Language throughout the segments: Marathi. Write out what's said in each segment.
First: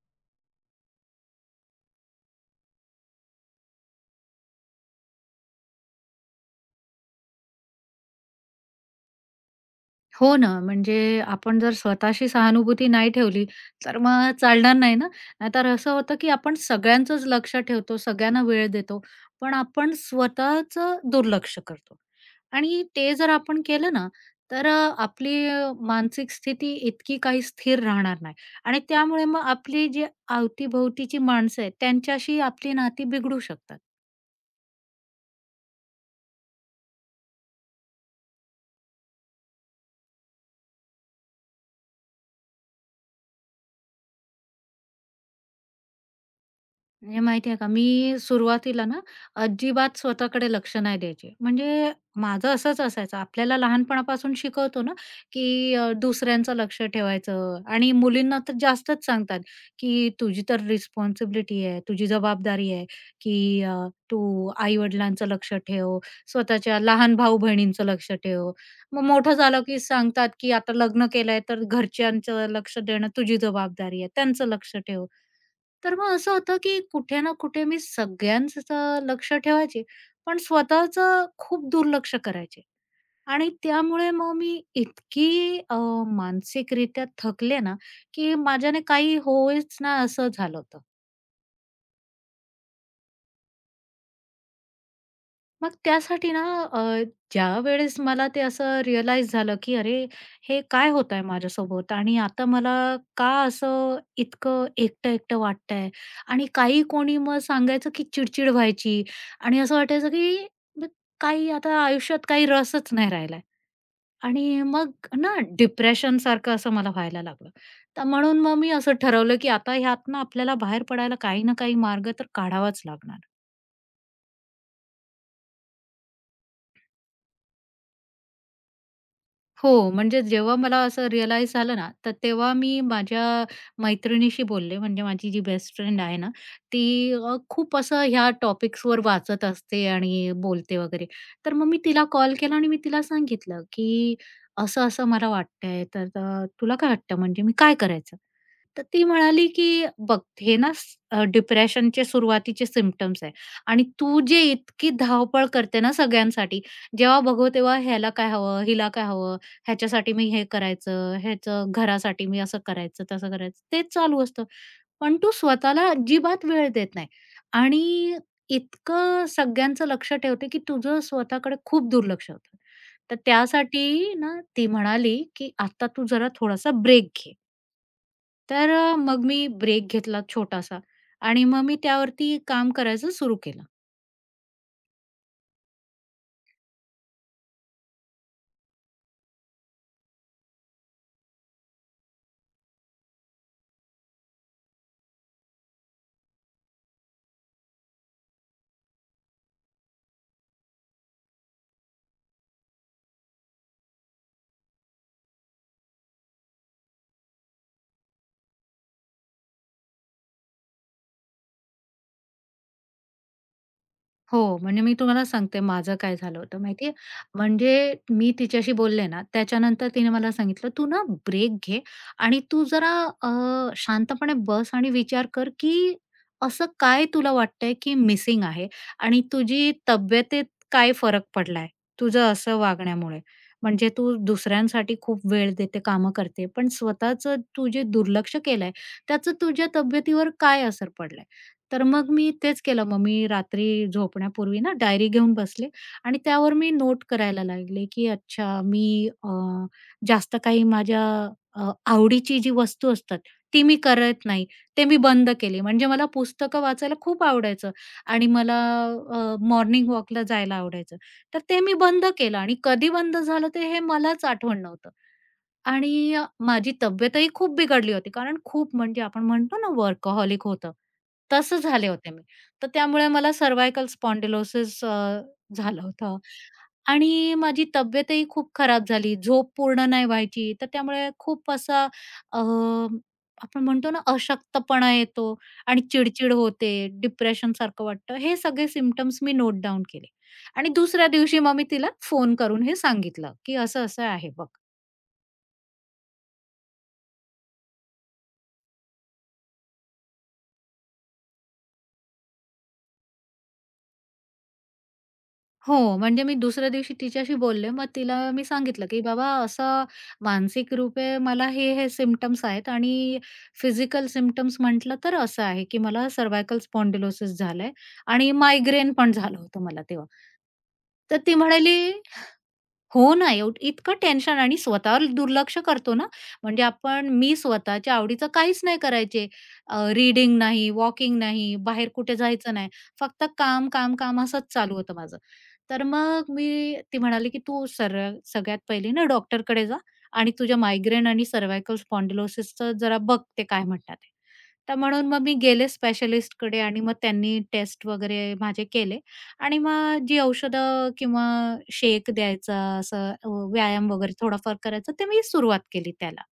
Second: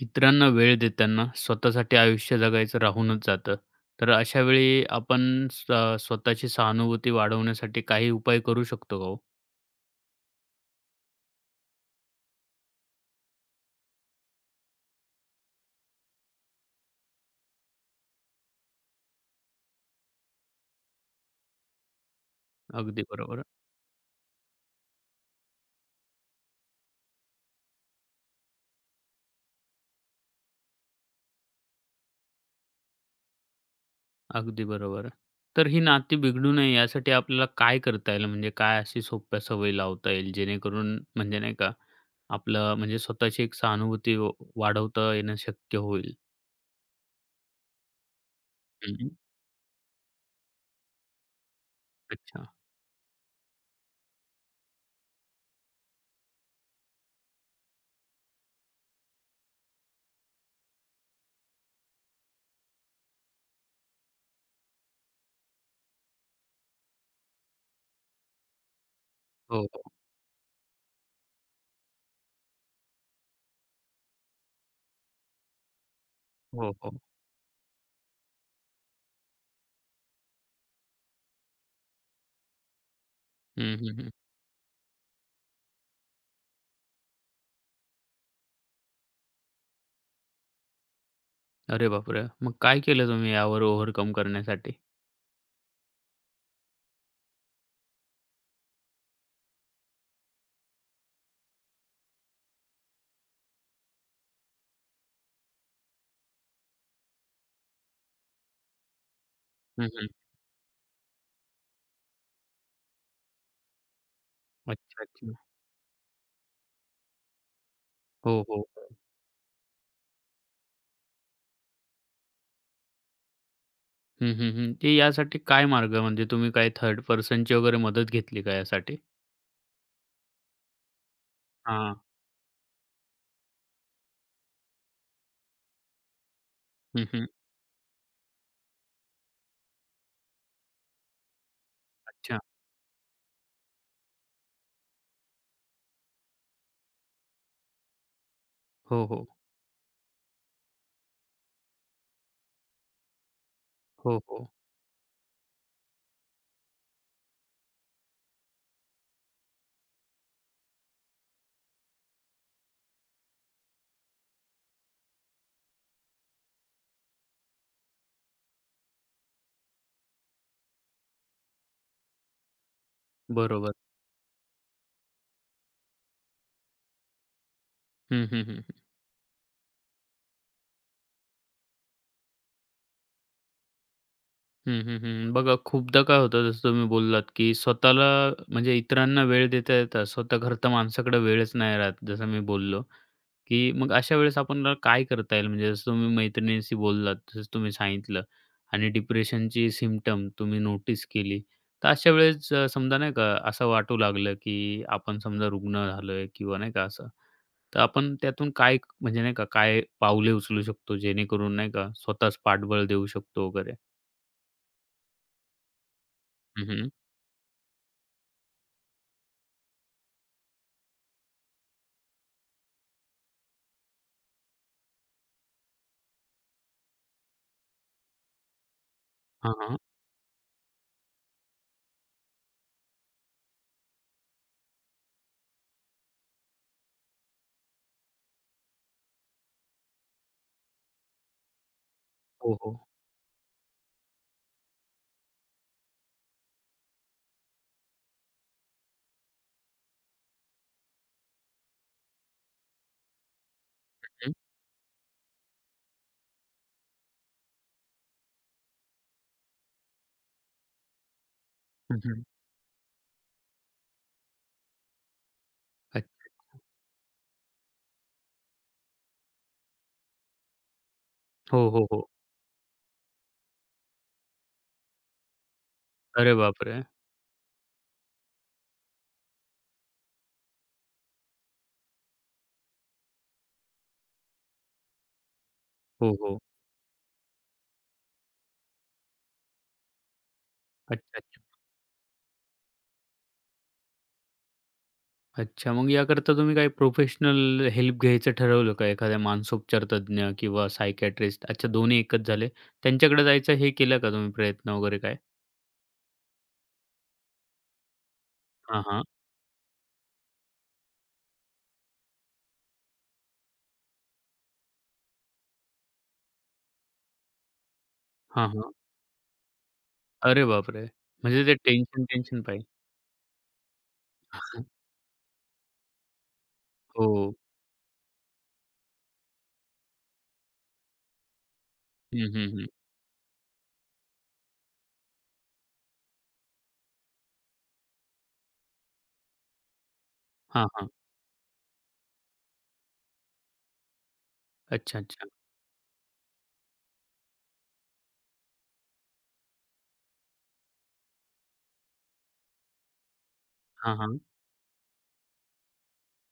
इतरांना वेळ देताना स्वतःसाठी आयुष्य जगायचं राहूनच जातं. तर अशा वेळी आपण स्वतःची सहानुभूती वाढवण्यासाठी काही उपाय करू शकतो का हो? हो ना, म्हणजे आपण जर स्वतःशी सहानुभूती नाही ठेवली, तर मग चालणार नाही ना. नाहीतर असं होतं, की आपण सगळ्यांचंच लक्ष ठेवतो, सगळ्यांना वेळ देतो, पण आपण स्वतःचं दुर्लक्ष करतो. आणि अगदी ते जर बरोबर. आपण केलं ना, तर आपली मानसिक स्थिती इतकी काही स्थिर राहणार नाही आणि त्यामुळे मग आपली जी अवतीभोवतीची माणसं आहेत, त्यांच्याशी आपली नाती बिघडू शकतात. अगदी बरोबर. तर ही नाती बिघडू नये यासाठी आपल्याला काय करता येईल? म्हणजे काय अशी सोप्या सवयी लावता येईल जेणेकरून म्हणजे नाही का, आपलं म्हणजे स्वतःची एक सहानुभूती वाढवता येणं शक्य होईल? म्हणजे माहिती आहे का, मी सुरुवातीला ना हं, अजिबात स्वतःकडे लक्ष नाही द्यायचे. म्हणजे अच्छा. माझं असंच असायचं. आपल्याला लहानपणापासून शिकवतो ना, की दुसऱ्यांचं लक्ष ठेवायचं आणि मुलींना तर जास्तच सांगतात, की तुझी तर रिस्पॉन्सिबिलिटी आहे, तुझी जबाबदारी आहे, की तू आई-वडिलांचं लक्ष ठेव, स्वतःच्या लहान भाऊ-बहिणींचं लक्ष ठेव. मग मोठं हो, झालं की हो. सांगतात, की आता लग्न केलंय, तर घरच्यांचं लक्ष देणं तुझी जबाबदारी आहे, त्यांचं लक्ष ठेव. तर मग असं होतं, हो, की हो. कुठे ना कुठे मी सगळ्यांचं लक्ष ठेवायचे, पण स्वतःचं खूप दुर्लक्ष करायचे. आणि हं, हं, हं. त्यामुळे मग मी इतकी मानसिकरित्या थकले ना, की माझ्याने काही होईच ना असं झालं होतं. अरे बापरे! मग काय केलं तुम्ही यावर ओव्हरकम करण्यासाठी? मग त्यासाठी ना अ, ज्यावेळेस मला ते असं रिअलाईज झालं, की अरे, हे काय होत आहे माझ्यासोबत आणि आता मला का असं इतकं एकटं-एकटं वाटतंय आणि काही कोणी मग सांगायचं, की चिडचिड व्हायची आणि असं वाटायचं, की मग काही आता आयुष्यात काही रसच नाही राहिलाय आणि मग अच्छा, अच्छा. ना डिप्रेशनसारखं असं मला व्हायला लागलं. तर म्हणून हो, मग हो. मी हो. असं ठरवलं, की आता ह्यातनं आपल्याला बाहेर पडायला काही ना काही मार्ग तर काढावाच लागणार. हं, हं, हं. ते यासाठी काय मार्ग म्हणजे तुम्ही काय थर्ड पर्सनची वगैरे मदत घेतली का यासाठी? हो, म्हणजे जेव्हा मला असं रिअलाईज झालं ना, हां. तर तेव्हा मी माझ्या मैत्रिणीशी बोलले. म्हणजे माझी जी बेस्ट फ्रेंड आहे ना, हं, ती हं. खूप असं ह्या टॉपिक्सवर वाचत असते आणि बोलते वगैरे. तर मग मी तिला कॉल अच्छा. केला आणि मी तिला सांगितलं, की असं-असं मला वाटतंय, तर तुला काय वाटतं म्हणजे मी काय करायचं? तर ती हो, हो. म्हणाली, की "बघ हे ना डिप्रेशनचे सुरुवातीचे सिम्प्टम्स आहे आणि हो, तू जे हो. इतकी धावपळ करते ना सगळ्यांसाठी, जेव्हा बघू तेव्हा ह्याला काय हवं, हिला काय हवं, ह्याच्यासाठी मी हे करायचं, ह्याचं घरासाठी मी असं करायचं, तसं करायचं." तेच चालू असतं. पण तू स्वतःला अजिबात वेळ देत नाही आणि इतकं सगळ्यांचं लक्ष ठेवते, की तुझं स्वतःकडे खूप दुर्लक्ष होतं. तर बरोबर. त्यासाठी ना ती म्हणाली, की "आता तू जरा थोडासा ब्रेक घे." हं, हं, हं. तर मग मी ब्रेक घेतला छोटासा आणि मग मी त्यावरती काम करायचं सुरू केलं. हं, हं, हं. बघा खूपदा काय होतं जसं तुम्ही बोललात, की स्वतःला म्हणजे इतरांना वेळ देता-देता स्वतः घरच्या माणसाकडे वेळच नाही राहत जसं मी बोललो. की मग अशा वेळेस आपणला काय करता येईल? म्हणजे जसं तुम्ही मैत्रिणीशी बोललात, जसं तुम्ही सांगितलं आणि डिप्रेशनची सिम्प्टम तुम्ही नोटीस केली. तर अशा वेळेस समजा नाही का असं वाटू लागलं, की आपण समजा रुग्ण झालोय किंवा नाही का असं, तर आपण त्यातून म्हणजे नाही का काय पाऊले उचलू शकतो जेणेकरून नाही का स्वतःच पाठबळ देऊ शकतो वगैरे? हो, म्हणजे मी तुम्हाला सांगते माझं काय झालं होतं हं, माहिती हं. आहे? म्हणजे मी तिच्याशी बोलले ना, त्याच्यानंतर तिने मला सांगितलं, "तू ना ब्रेक घे आणि तू जरा अ, शांतपणे बस आणि विचार कर, की असं काय तुला वाटतंय की मिसिंग आहे आणि हां, तुझी हां. तब्येतीत काय फरक पडलाय तुझं असं वागण्यामुळे? म्हणजे तू दुसऱ्यांसाठी खूप वेळ देते, कामं करते, पण स्वतःचं तू जे दुर्लक्ष केलंय, त्याचं तुझ्या तब्येतीवर काय असर पडलाय?" तर मग मी हो, तेच हो. केलं. मग मी रात्री झोपण्यापूर्वी ना डायरी घेऊन बसले आणि त्यावर मी नोट करायला लागले, की अच्छा मी जास्त काही माझ्या आवडीची जी वस्तू असतात, ती मी करत हं. नाही. ते मी बंद केली. म्हणजे मला पुस्तकं वाचायला खूप आवडायचं आणि मला मॉर्निंग वॉकला जायला आवडायचं. तर ते मी हं, बंद हं. केलं आणि कधी बंद झालं ते हे मलाच आठवण नव्हतं. आणि अच्छा. माझी तब्येतही खूप बिघडली होती. कारण खूप म्हणजे आपण म्हणतो ना वर्कहॉलिक होतं, तसं हो, हो, झाले हो. होते मी. तर त्यामुळे मला सर्व्हायकल स्पॉन्डिलोसिस झालं होतं अरे बापरे! आणि माझी तब्येतही खूप खराब झाली. झोप पूर्ण नाही व्हायची. तर त्यामुळे खूप असा अ, आपण म्हणतो ना अशक्तपणा येतो आणि हो, चिडचिड हो. होते, डिप्रेशनसारखं वाटतं. हे सगळे सिम्प्टम्स मी नोट डाउन केले आणि दुसऱ्या अच्छा, दिवशी अच्छा. मग मी तिला फोन करून हे सांगितलं, की असं-असं आहे बघ. अच्छा. मग याकरता तुम्ही काही प्रोफेशनल हेल्प घ्यायचं ठरवलं का? एखाद्या मानसोपचार तज्ञ किंवा सायकियाट्रिस्ट अच्छा दोन्ही एकच झाले. त्यांच्याकडे जायचं हे केलं का तुम्ही प्रयत्न वगैरे काय? हो, म्हणजे मी दुसऱ्या दिवशी तिच्याशी बोलले. मग तिला मी हां, सांगितलं, की हां. "बाबा असं मानसिक रूपे मला हे, हे सिम्प्टम्स आहेत आणि फिजिकल सिम्प्टम्स म्हटलं तर असं आहे, की मला सर्व्हायकल स्पॉन्डिलोसिस झालंय आणि हां, हां. मायग्रेन पण झालं होतं मला तेव्हा." अरे बापरे! तर ती म्हणजे ते म्हणाली, टेन्शन, टेन्शन पायी. "हो ना, एव इतकं टेन्शन आणि हां. स्वतःवर दुर्लक्ष करतो ना, म्हणजे आपण हो. मी स्वतःच्या आवडीचं काहीच नाही करायचे. रीडिंग नाही, वॉकिंग नाही, बाहेर कुठे हं, हं, जायचं हं. नाही. फक्त काम, काम, काम असंच चालू होतं माझं." तर मग मी ती म्हणाली, की "तू सगळ्यात पहिले ना डॉक्टरकडे जा आणि तुझ्या हां, हां. मायग्रेन आणि सर्व्हायकल स्पॉन्डिलोसिसचं जरा बघ ते काय म्हणतात ते." तर अच्छा, म्हणून मग अच्छा. मी गेले स्पेशलिस्टकडे आणि मग त्यांनी टेस्ट वगैरे माझे केले आणि मग जी औषधं किंवा शेक द्यायचा, असं व्यायाम हां, वगैरे हां. थोडाफार करायचा, ते मी सुरुवात केली त्याला.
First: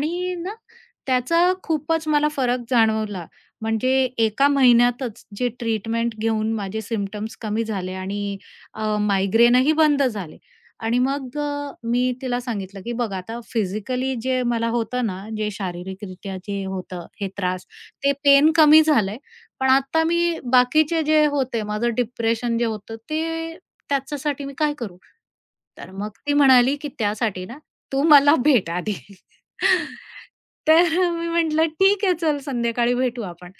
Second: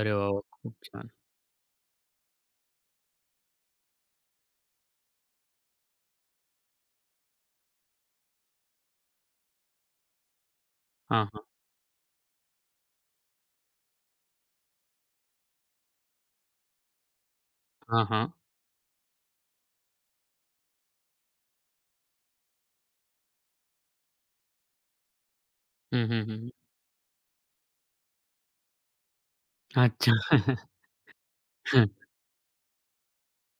अरे वाह! वाह! ना खूप छान. त्याचा खूपच मला फरक जाणवला. म्हणजे एका महिन्यातच जे ट्रीटमेंट घेऊन माझे सिम्प्टम्स कमी झाले आणि मायग्रेनही बंद झाले. आणि हां, मग हां. मी तिला सांगितलं, की बघ आता फिजिकली जे मला होतं ना, जे शारीरिकरित्या जे होतं हे त्रास, हां, ते हां. पेन कमी झालंय. पण आता मी बाकीचे जे होते, माझं डिप्रेशन जे होतं ते त्याच्यासाठी मी काय करू? तर हं, मग हं, ती हं. म्हणाली, की त्यासाठी ना तू मला भेट आधी. अच्छा. तर मी म्हटलं, "ठीक आहे, चल संध्याकाळी भेटू आपण."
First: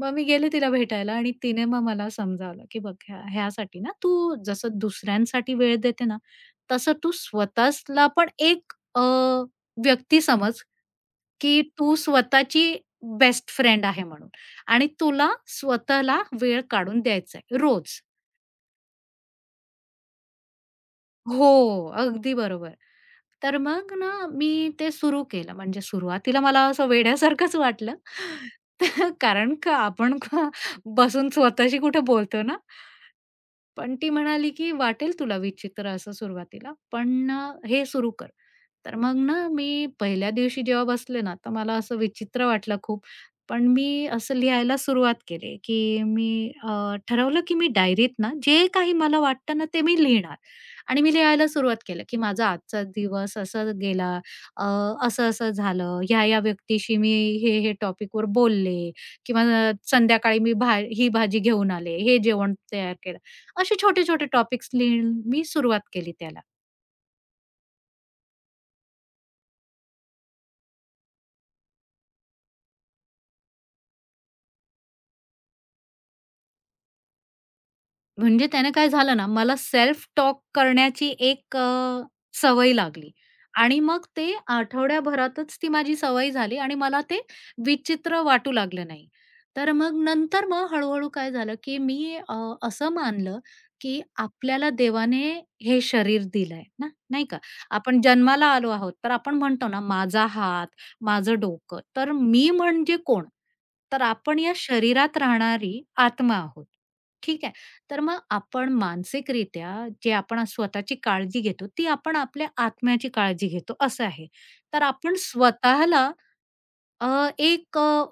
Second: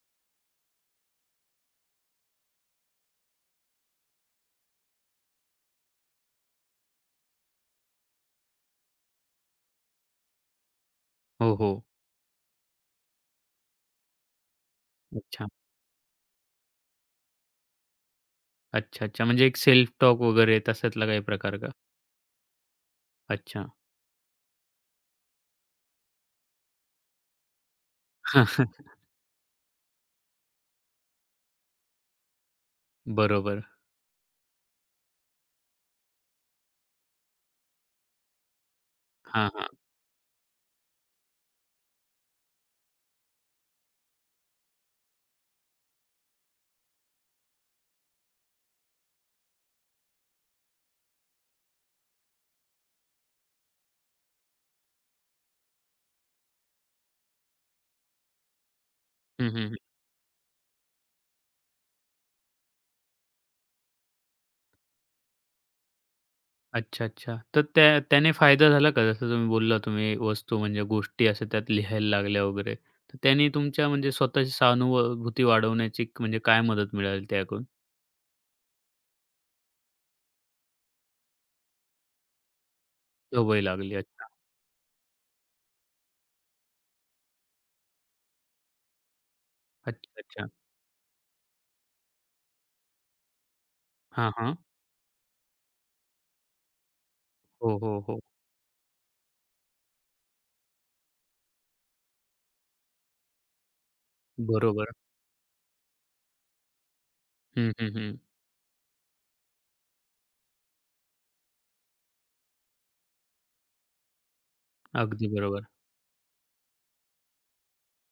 मग मी गेले तिला भेटायला आणि तिने मग मला समजावलं, की "बघ ह्यासाठी ना तू जसं दुसऱ्यांसाठी वेळ देते ना, तसं तू स्वतःला पण एक व्यक्ती समज, हो, की हो. तू स्वतःची बेस्ट फ्रेंड आहे म्हणून आणि तुला अच्छा. स्वतःला वेळ काढून द्यायचा आहे रोज." अच्छा, अच्छा. म्हणजे एक सेल्फ टॉक वगैरे तशातला काही हो, प्रकार का? अगदी बरोबर. तर अच्छा. मग ना, मी ते सुरू केलं. म्हणजे सुरुवातीला मला असं वेड्यासारखंच वाटलं. तर कारण का आपण का बसून स्वतःशी कुठे बोलतो ना? बरोबर. पण ती म्हणाली, की "वाटेल तुला विचित्र असं सुरुवातीला, पण हे सुरू कर." तर मग ना, हां, हां. मी पहिल्या दिवशी जेव्हा बसले ना, तर मला असं विचित्र वाटलं खूप. पण मी असं लिहायला सुरुवात केली, की मी ठरवलं, की मी डायरीत ना, जे काही मला वाटतं ना, ते मी लिहिणार. आणि मी लिहायला सुरुवात केलं, की माझा आजचा दिवस असा गेला, अ, असं-असं झालं, ह्या-ह्या व्यक्तीशी मी हे-हे टॉपिकवर बोलले किंवा हं, हं, हं. संध्याकाळी मी ही भाजी घेऊन आले, हे जेवण तयार केलं. असे छोटे-छोटे टॉपिक्स लिहून मी सुरुवात केली त्याला. अच्छा, अच्छा. तर त्या त्याने फायदा झाला का? जसं तुम्ही बोलला तुम्ही वस्तू म्हणजे गोष्टी अशा त्यात लिहायला लागल्या वगैरे. तर त्याने तुमच्या म्हणजे स्वतःची सहानुभूती वाढवण्याची म्हणजे काय मदत मिळाली त्याकडून? म्हणजे त्याने काय झालं ना, मला सेल्फ टॉक करण्याची एक सवय लागली सवय आणि लागली. मग अच्छा. ते आठवड्याभरातच ती माझी सवय झाली आणि मला ते विचित्र वाटू लागलं नाही. तर मग अच्छा, नंतर अच्छा. मग हळू-हळू काय झालं, की मी असं मानलं, की हां, हां. आपल्याला देवाने हे शरीर दिलंय ना, नाही का? हो, हो, आपण हो. जन्माला आलो आहोत, तर आपण म्हणतो ना, माझा हात, माझं डोकं. तर मी म्हणजे कोण? तर आपण या बरोबर. शरीरात राहणारी आत्मा आहोत. ठीक आहे? हं, हं, तर हं. मग आपण मानसिकरित्या जे आपण आज स्वतःची काळजी घेतो, ती आपण आपल्या आत्म्याची काळजी घेतो असं आहे. तर आपण अगदी बरोबर. स्वतःला अ, एक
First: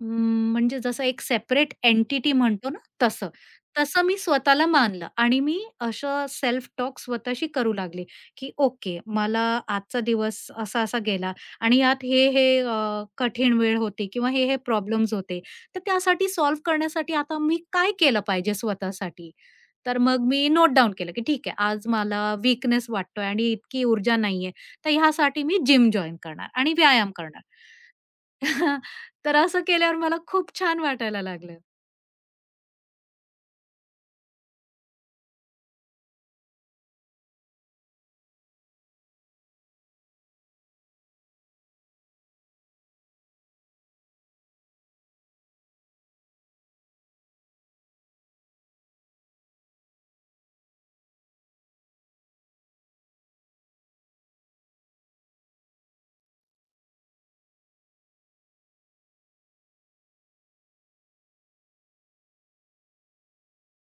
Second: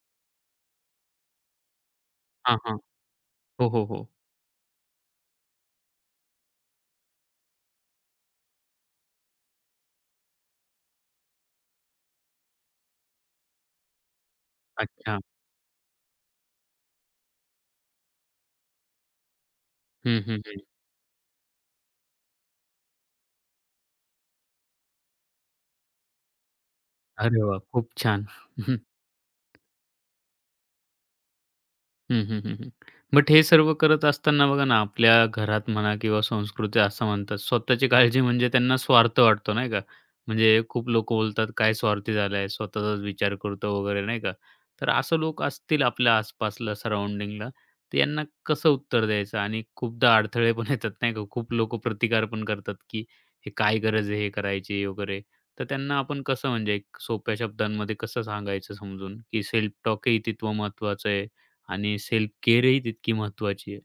म्हणजे जसं एक सेपरेट एंटिटी हां, म्हणतो हां. ना तसं. हो, हो, हो. तसं मी स्वतःला मानलं आणि मी असं सेल्फ टॉक स्वतःशी करू लागले, की ओके मला आजचा दिवस असा-असा गेला आणि यात हे-हे कठीण वेळ होती किंवा हे-हे प्रॉब्लेम्स अच्छा. होते. तर त्यासाठी सॉल्व्ह करण्यासाठी आता मी काय केलं पाहिजे स्वतःसाठी? तर हं, मग हं, मी हं. नोट डाउन केलं, की ठीक आहे आज मला वीकनेस वाटतोय आणि इतकी ऊर्जा नाहीये, तर ह्यासाठी मी जिम जॉइन करणार आणि व्यायाम करणार. अरे वाह! खूप छान. तर असं केल्यावर मला खूप छान वाटायला लागलं. हं, हं, हं, हं. बट हे सर्व करत असताना बघा ना, आपल्या घरात म्हणा किंवा संस्कृती असं म्हणतात, स्वतःची काळजी म्हणजे त्यांना स्वार्थ वाटतो, नाही का? म्हणजे खूप लोकं बोलतात, "काय स्वार्थी झालाय, स्वतःचाच विचार करतो" वगैरे, नाही का? तर असं लोक असतील आपल्या आसपासला, सराउंडिंगला, तर यांना कसं उत्तर द्यायचं? आणि खूपदा अडथळे पण येतात, नाही का? खूप लोकं प्रतिकार पण करतात, की "हे काय गरज आहे हे करायची?" वगैरे. तर त्यांना आपण कसं म्हणजे एक सोप्या शब्दांमध्ये कसं सांगायचं समजून, की सेल्फ टॉक हे तितव महत्त्वाचं आहे? आणि सेल्फ केअरही तितकी महत्त्वाची आहे.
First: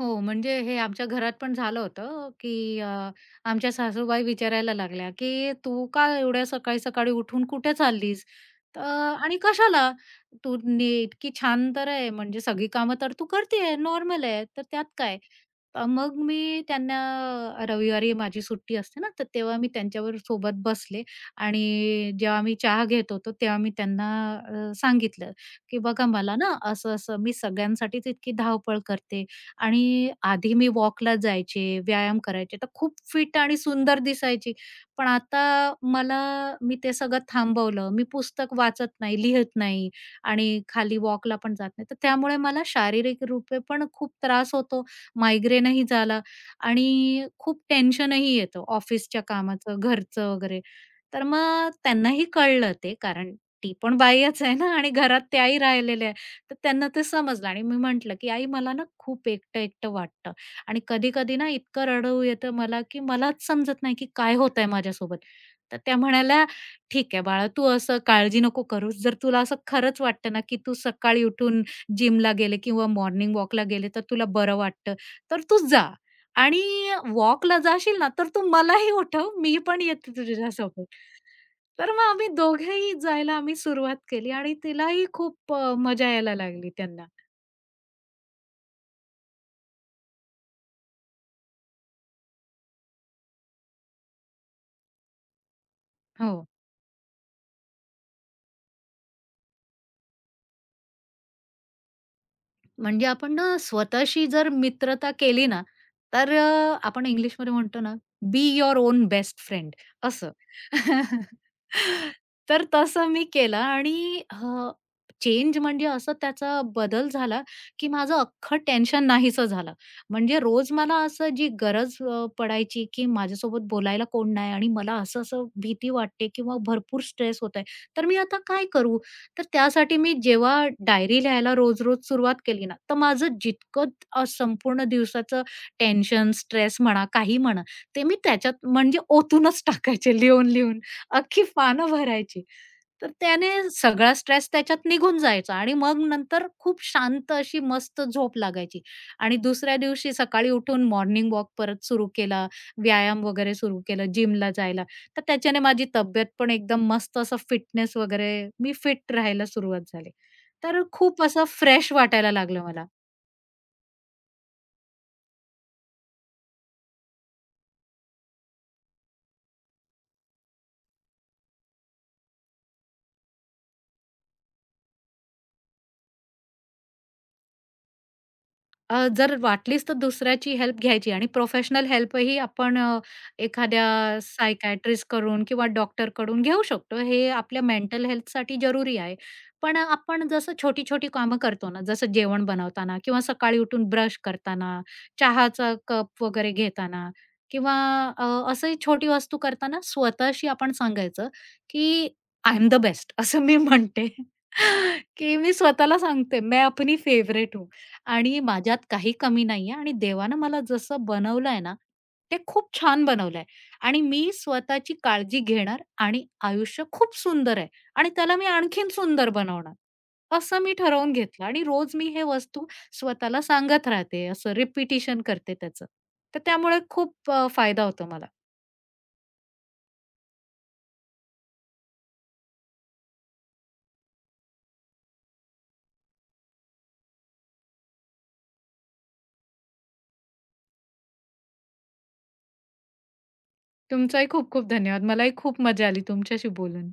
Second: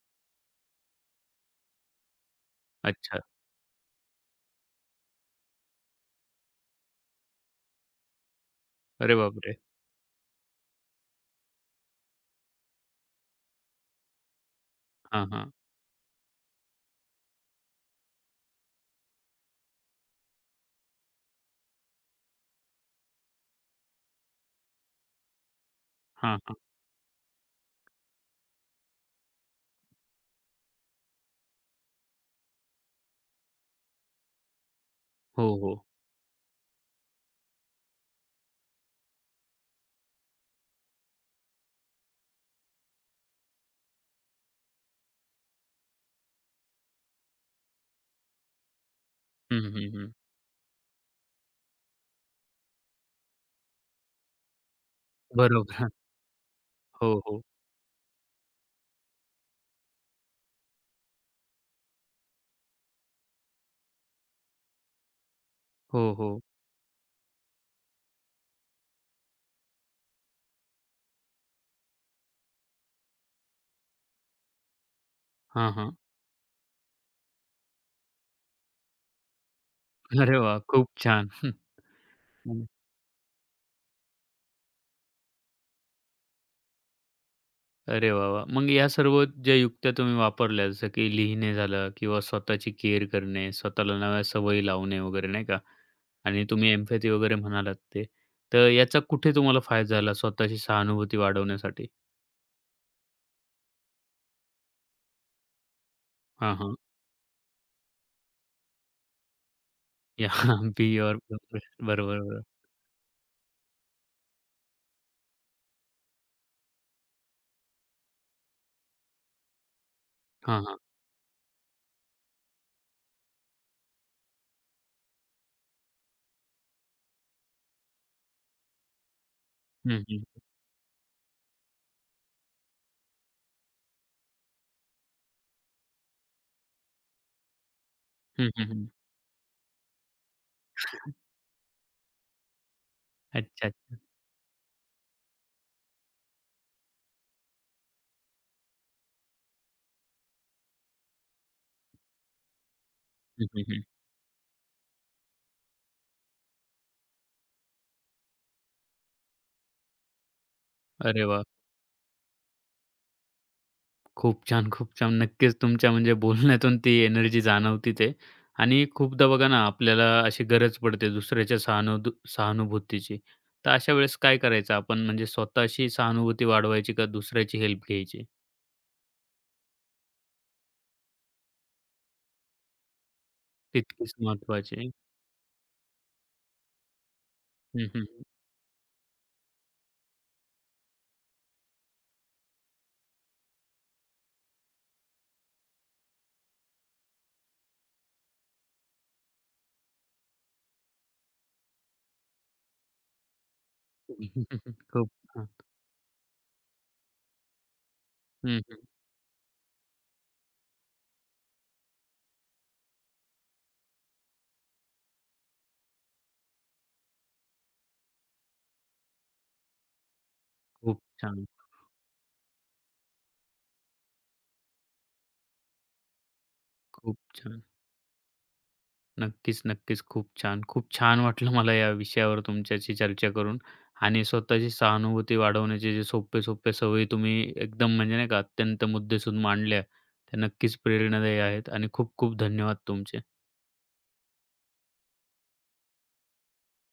हो, म्हणजे हे आमच्या घरात पण झालं होतं, की अच्छा. आमच्या सासूबाई विचारायला लागल्या, की "तू का एवढ्या सकाळी-सकाळी उठून कुठे चाललीस? तर अरे आणि बापरे! कशाला? तू नी इतकी छान तर आहे, म्हणजे सगळी कामं तर तू करते आहे, नॉर्मल आहे, तर त्यात काय?" हां, हां. मग मी त्यांना रविवारी माझी सुट्टी असते ना, तर तेव्हा मी त्यांच्यावर सोबत बसले आणि जेव्हा मी चहा घेत होतो, तेव्हा मी त्यांना सांगितलं, की "बघा मला हां, ना हां. असं-असं मी सगळ्यांसाठीच इतकी धावपळ करते आणि आधी मी वॉकला जायचे, व्यायाम करायचे, तर खूप फिट आणि सुंदर दिसायची. पण आता हो, हो. मला मी ते सगळं थांबवलं. मी पुस्तक वाचत नाही, लिहत नाही आणि खाली वॉकला पण जात नाही. तर त्यामुळे मला शारीरिक रूपे पण खूप त्रास होतो मायग्रेनही झाला आणि खूप टेन्शनही येतं ऑफिसच्या हं, कामाचं, हं, हं. घरचं वगैरे. तर मग त्यांनाही कळलं ते कारण ती पण बाईच आहे ना आणि घरात त्याही बरोबर. राहिलेल्या आहे. तर त्यांना ते हो, हो. समजलं आणि मी म्हटलं, की "आई मला ना खूप एकटं-एकटं वाटतं आणि कधी-कधी ना इतकं रडू येतं मला, की मलाच समजत नाही की काय होतंय माझ्यासोबत." तर त्या हो, हो. म्हणाल्या, "ठीक आहे बाळा, तू असं काळजी नको करूस. जर तुला असं खरंच वाटतं ना, की तू सकाळी उठून जिमला गेले किंवा मॉर्निंग वॉकला गेले तर तुला बरं वाटतं." तर तू हां, जा हां. आणि वॉकला जाशील ना, तर तू मलाही उठव, मी पण येते अरे वाह! तुझ्यासोबत. खूप छान. तर मग आम्ही हम्म. दोघेही जायला आम्ही सुरुवात केली आणि तिलाही खूप मजा यायला लागली त्यांना. अरे वाह, वाह! मग या सर्व ज्या युक्त्या तुम्ही वापरल्या जसं की लिहिणे झालं किंवा स्वतःची केअर करणे, स्वतःला नव्या सवयी लावणे वगैरे नाही का? आणि हो. तुम्ही एम्पॅथी वगैरे म्हणालात ते. तर याचा कुठे तुम्हाला फायदा झाला स्वतःची सहानुभूती वाढवण्यासाठी? म्हणजे आपण ना स्वतःशी जर मित्रता केली ना, तर हां, हां. आपण इंग्लिशमध्ये म्हणतो ना, be your own best friend या असं. बी युअर बरोबर, बरोबर. तर तसं मी केलं आणि चेंज म्हणजे असं त्याचा बदल झाला, की माझं अख्खं टेन्शन नाहीसं झालं. म्हणजे हां, रोज हां. मला असं जी गरज पडायची, की माझ्यासोबत बोलायला कोण नाही आणि मला असं-असं भीती वाटते किंवा भरपूर स्ट्रेस होत आहे. तर मी आता काय करू? तर त्यासाठी हं, मी हं. जेव्हा डायरी लिहायला रोज-रोज सुरुवात केली ना, तर माझं जितकं संपूर्ण दिवसाचं टेन्शन, स्ट्रेस म्हणा, काही म्हणा, ते मी हं, हं, त्याच्यात हं. म्हणजे ओतूनच टाकायचे लिहून-लिहून. अख्खी पानं भरायची. तर त्याने अच्छा, अच्छा. सगळा स्ट्रेस त्याच्यात निघून जायचा आणि मग नंतर खूप शांत अशी मस्त झोप लागायची आणि दुसऱ्या दिवशी सकाळी उठून मॉर्निंग वॉक परत सुरू केला, व्यायाम हं, वगैरे हं, सुरू हं. केला, जिमला जायला. तर त्याच्याने माझी तब्येत पण एकदम मस्त असं फिटनेस वगैरे मी फिट राहायला सुरुवात झाली. तर खूप अरे वाह! असं फ्रेश वाटायला लागलं मला. खूप छान, खूप छान. नक्कीच तुमच्या म्हणजे बोलण्यातून ती एनर्जी जाणवतीच आहे. आणि खूपदा बघा ना, आपल्याला अशी गरज पडते दुसऱ्याच्या सहानुभूतीची. तर अशा वेळेस काय करायचं आपण म्हणजे स्वतःची सहानुभूती वाढवायची का दुसऱ्याची हेल्प घ्यायची? जर वाटलीच तर दुसऱ्याची हेल्प घ्यायची आणि प्रोफेशनल हेल्पही आपण एखाद्या तितकीच महत्त्वाची आहे. सायकायट्रिस्टकडून किंवा डॉक्टरकडून घेऊ शकतो. हे आपल्या हं, मेंटल हं. हेल्थसाठी जरुरी आहे. पण आपण जसं छोटी-छोटी कामं करतो ना, जसं जेवण बनवताना किंवा सकाळी उठून ब्रश करताना, चहाचा कप वगैरे घेताना किंवा अ, असंही छोटी वस्तू करताना स्वतःशी आपण सांगायचं, की आय एम द बेस्ट असं मी म्हणते, खूप की हां. मी स्वतःला सांगते, मैं अपनी फेवरेट हूँ. आणि हं, माझ्यात हं. काही कमी नाहीये आणि देवानं मला जसं बनवलंय ना, ते खूप छान बनवलंय आणि मी स्वतःची काळजी घेणार आणि आयुष्य खूप सुंदर आहे आणि त्याला मी आणखीन सुंदर बनवणार. असं मी खूप ठरवून छान, घेतलं आणि रोज मी हे वस्तू स्वतःला सांगत राहते, असं रिपिटिशन करते त्याचं. तर त्यामुळे खूप खूप छान. फायदा होतो मला. नक्कीच, नक्कीच. खूप छान. खूप छान वाटलं मला या विषयावर तुमच्याशी चर्चा करून आणि स्वतःची सहानुभूती वाढवण्याचे जे सोपे-सोपे सवयी तुम्ही एकदम म्हणजे नाही का अत्यंत मुद्देसूद मांडल्या, त्या नक्कीच प्रेरणादायी आहेत आणि खूप-खूप धन्यवाद तुमचे. तुमचाही खूप खूप धन्यवाद. मलाही खूप मजा आली तुमच्याशी बोलून.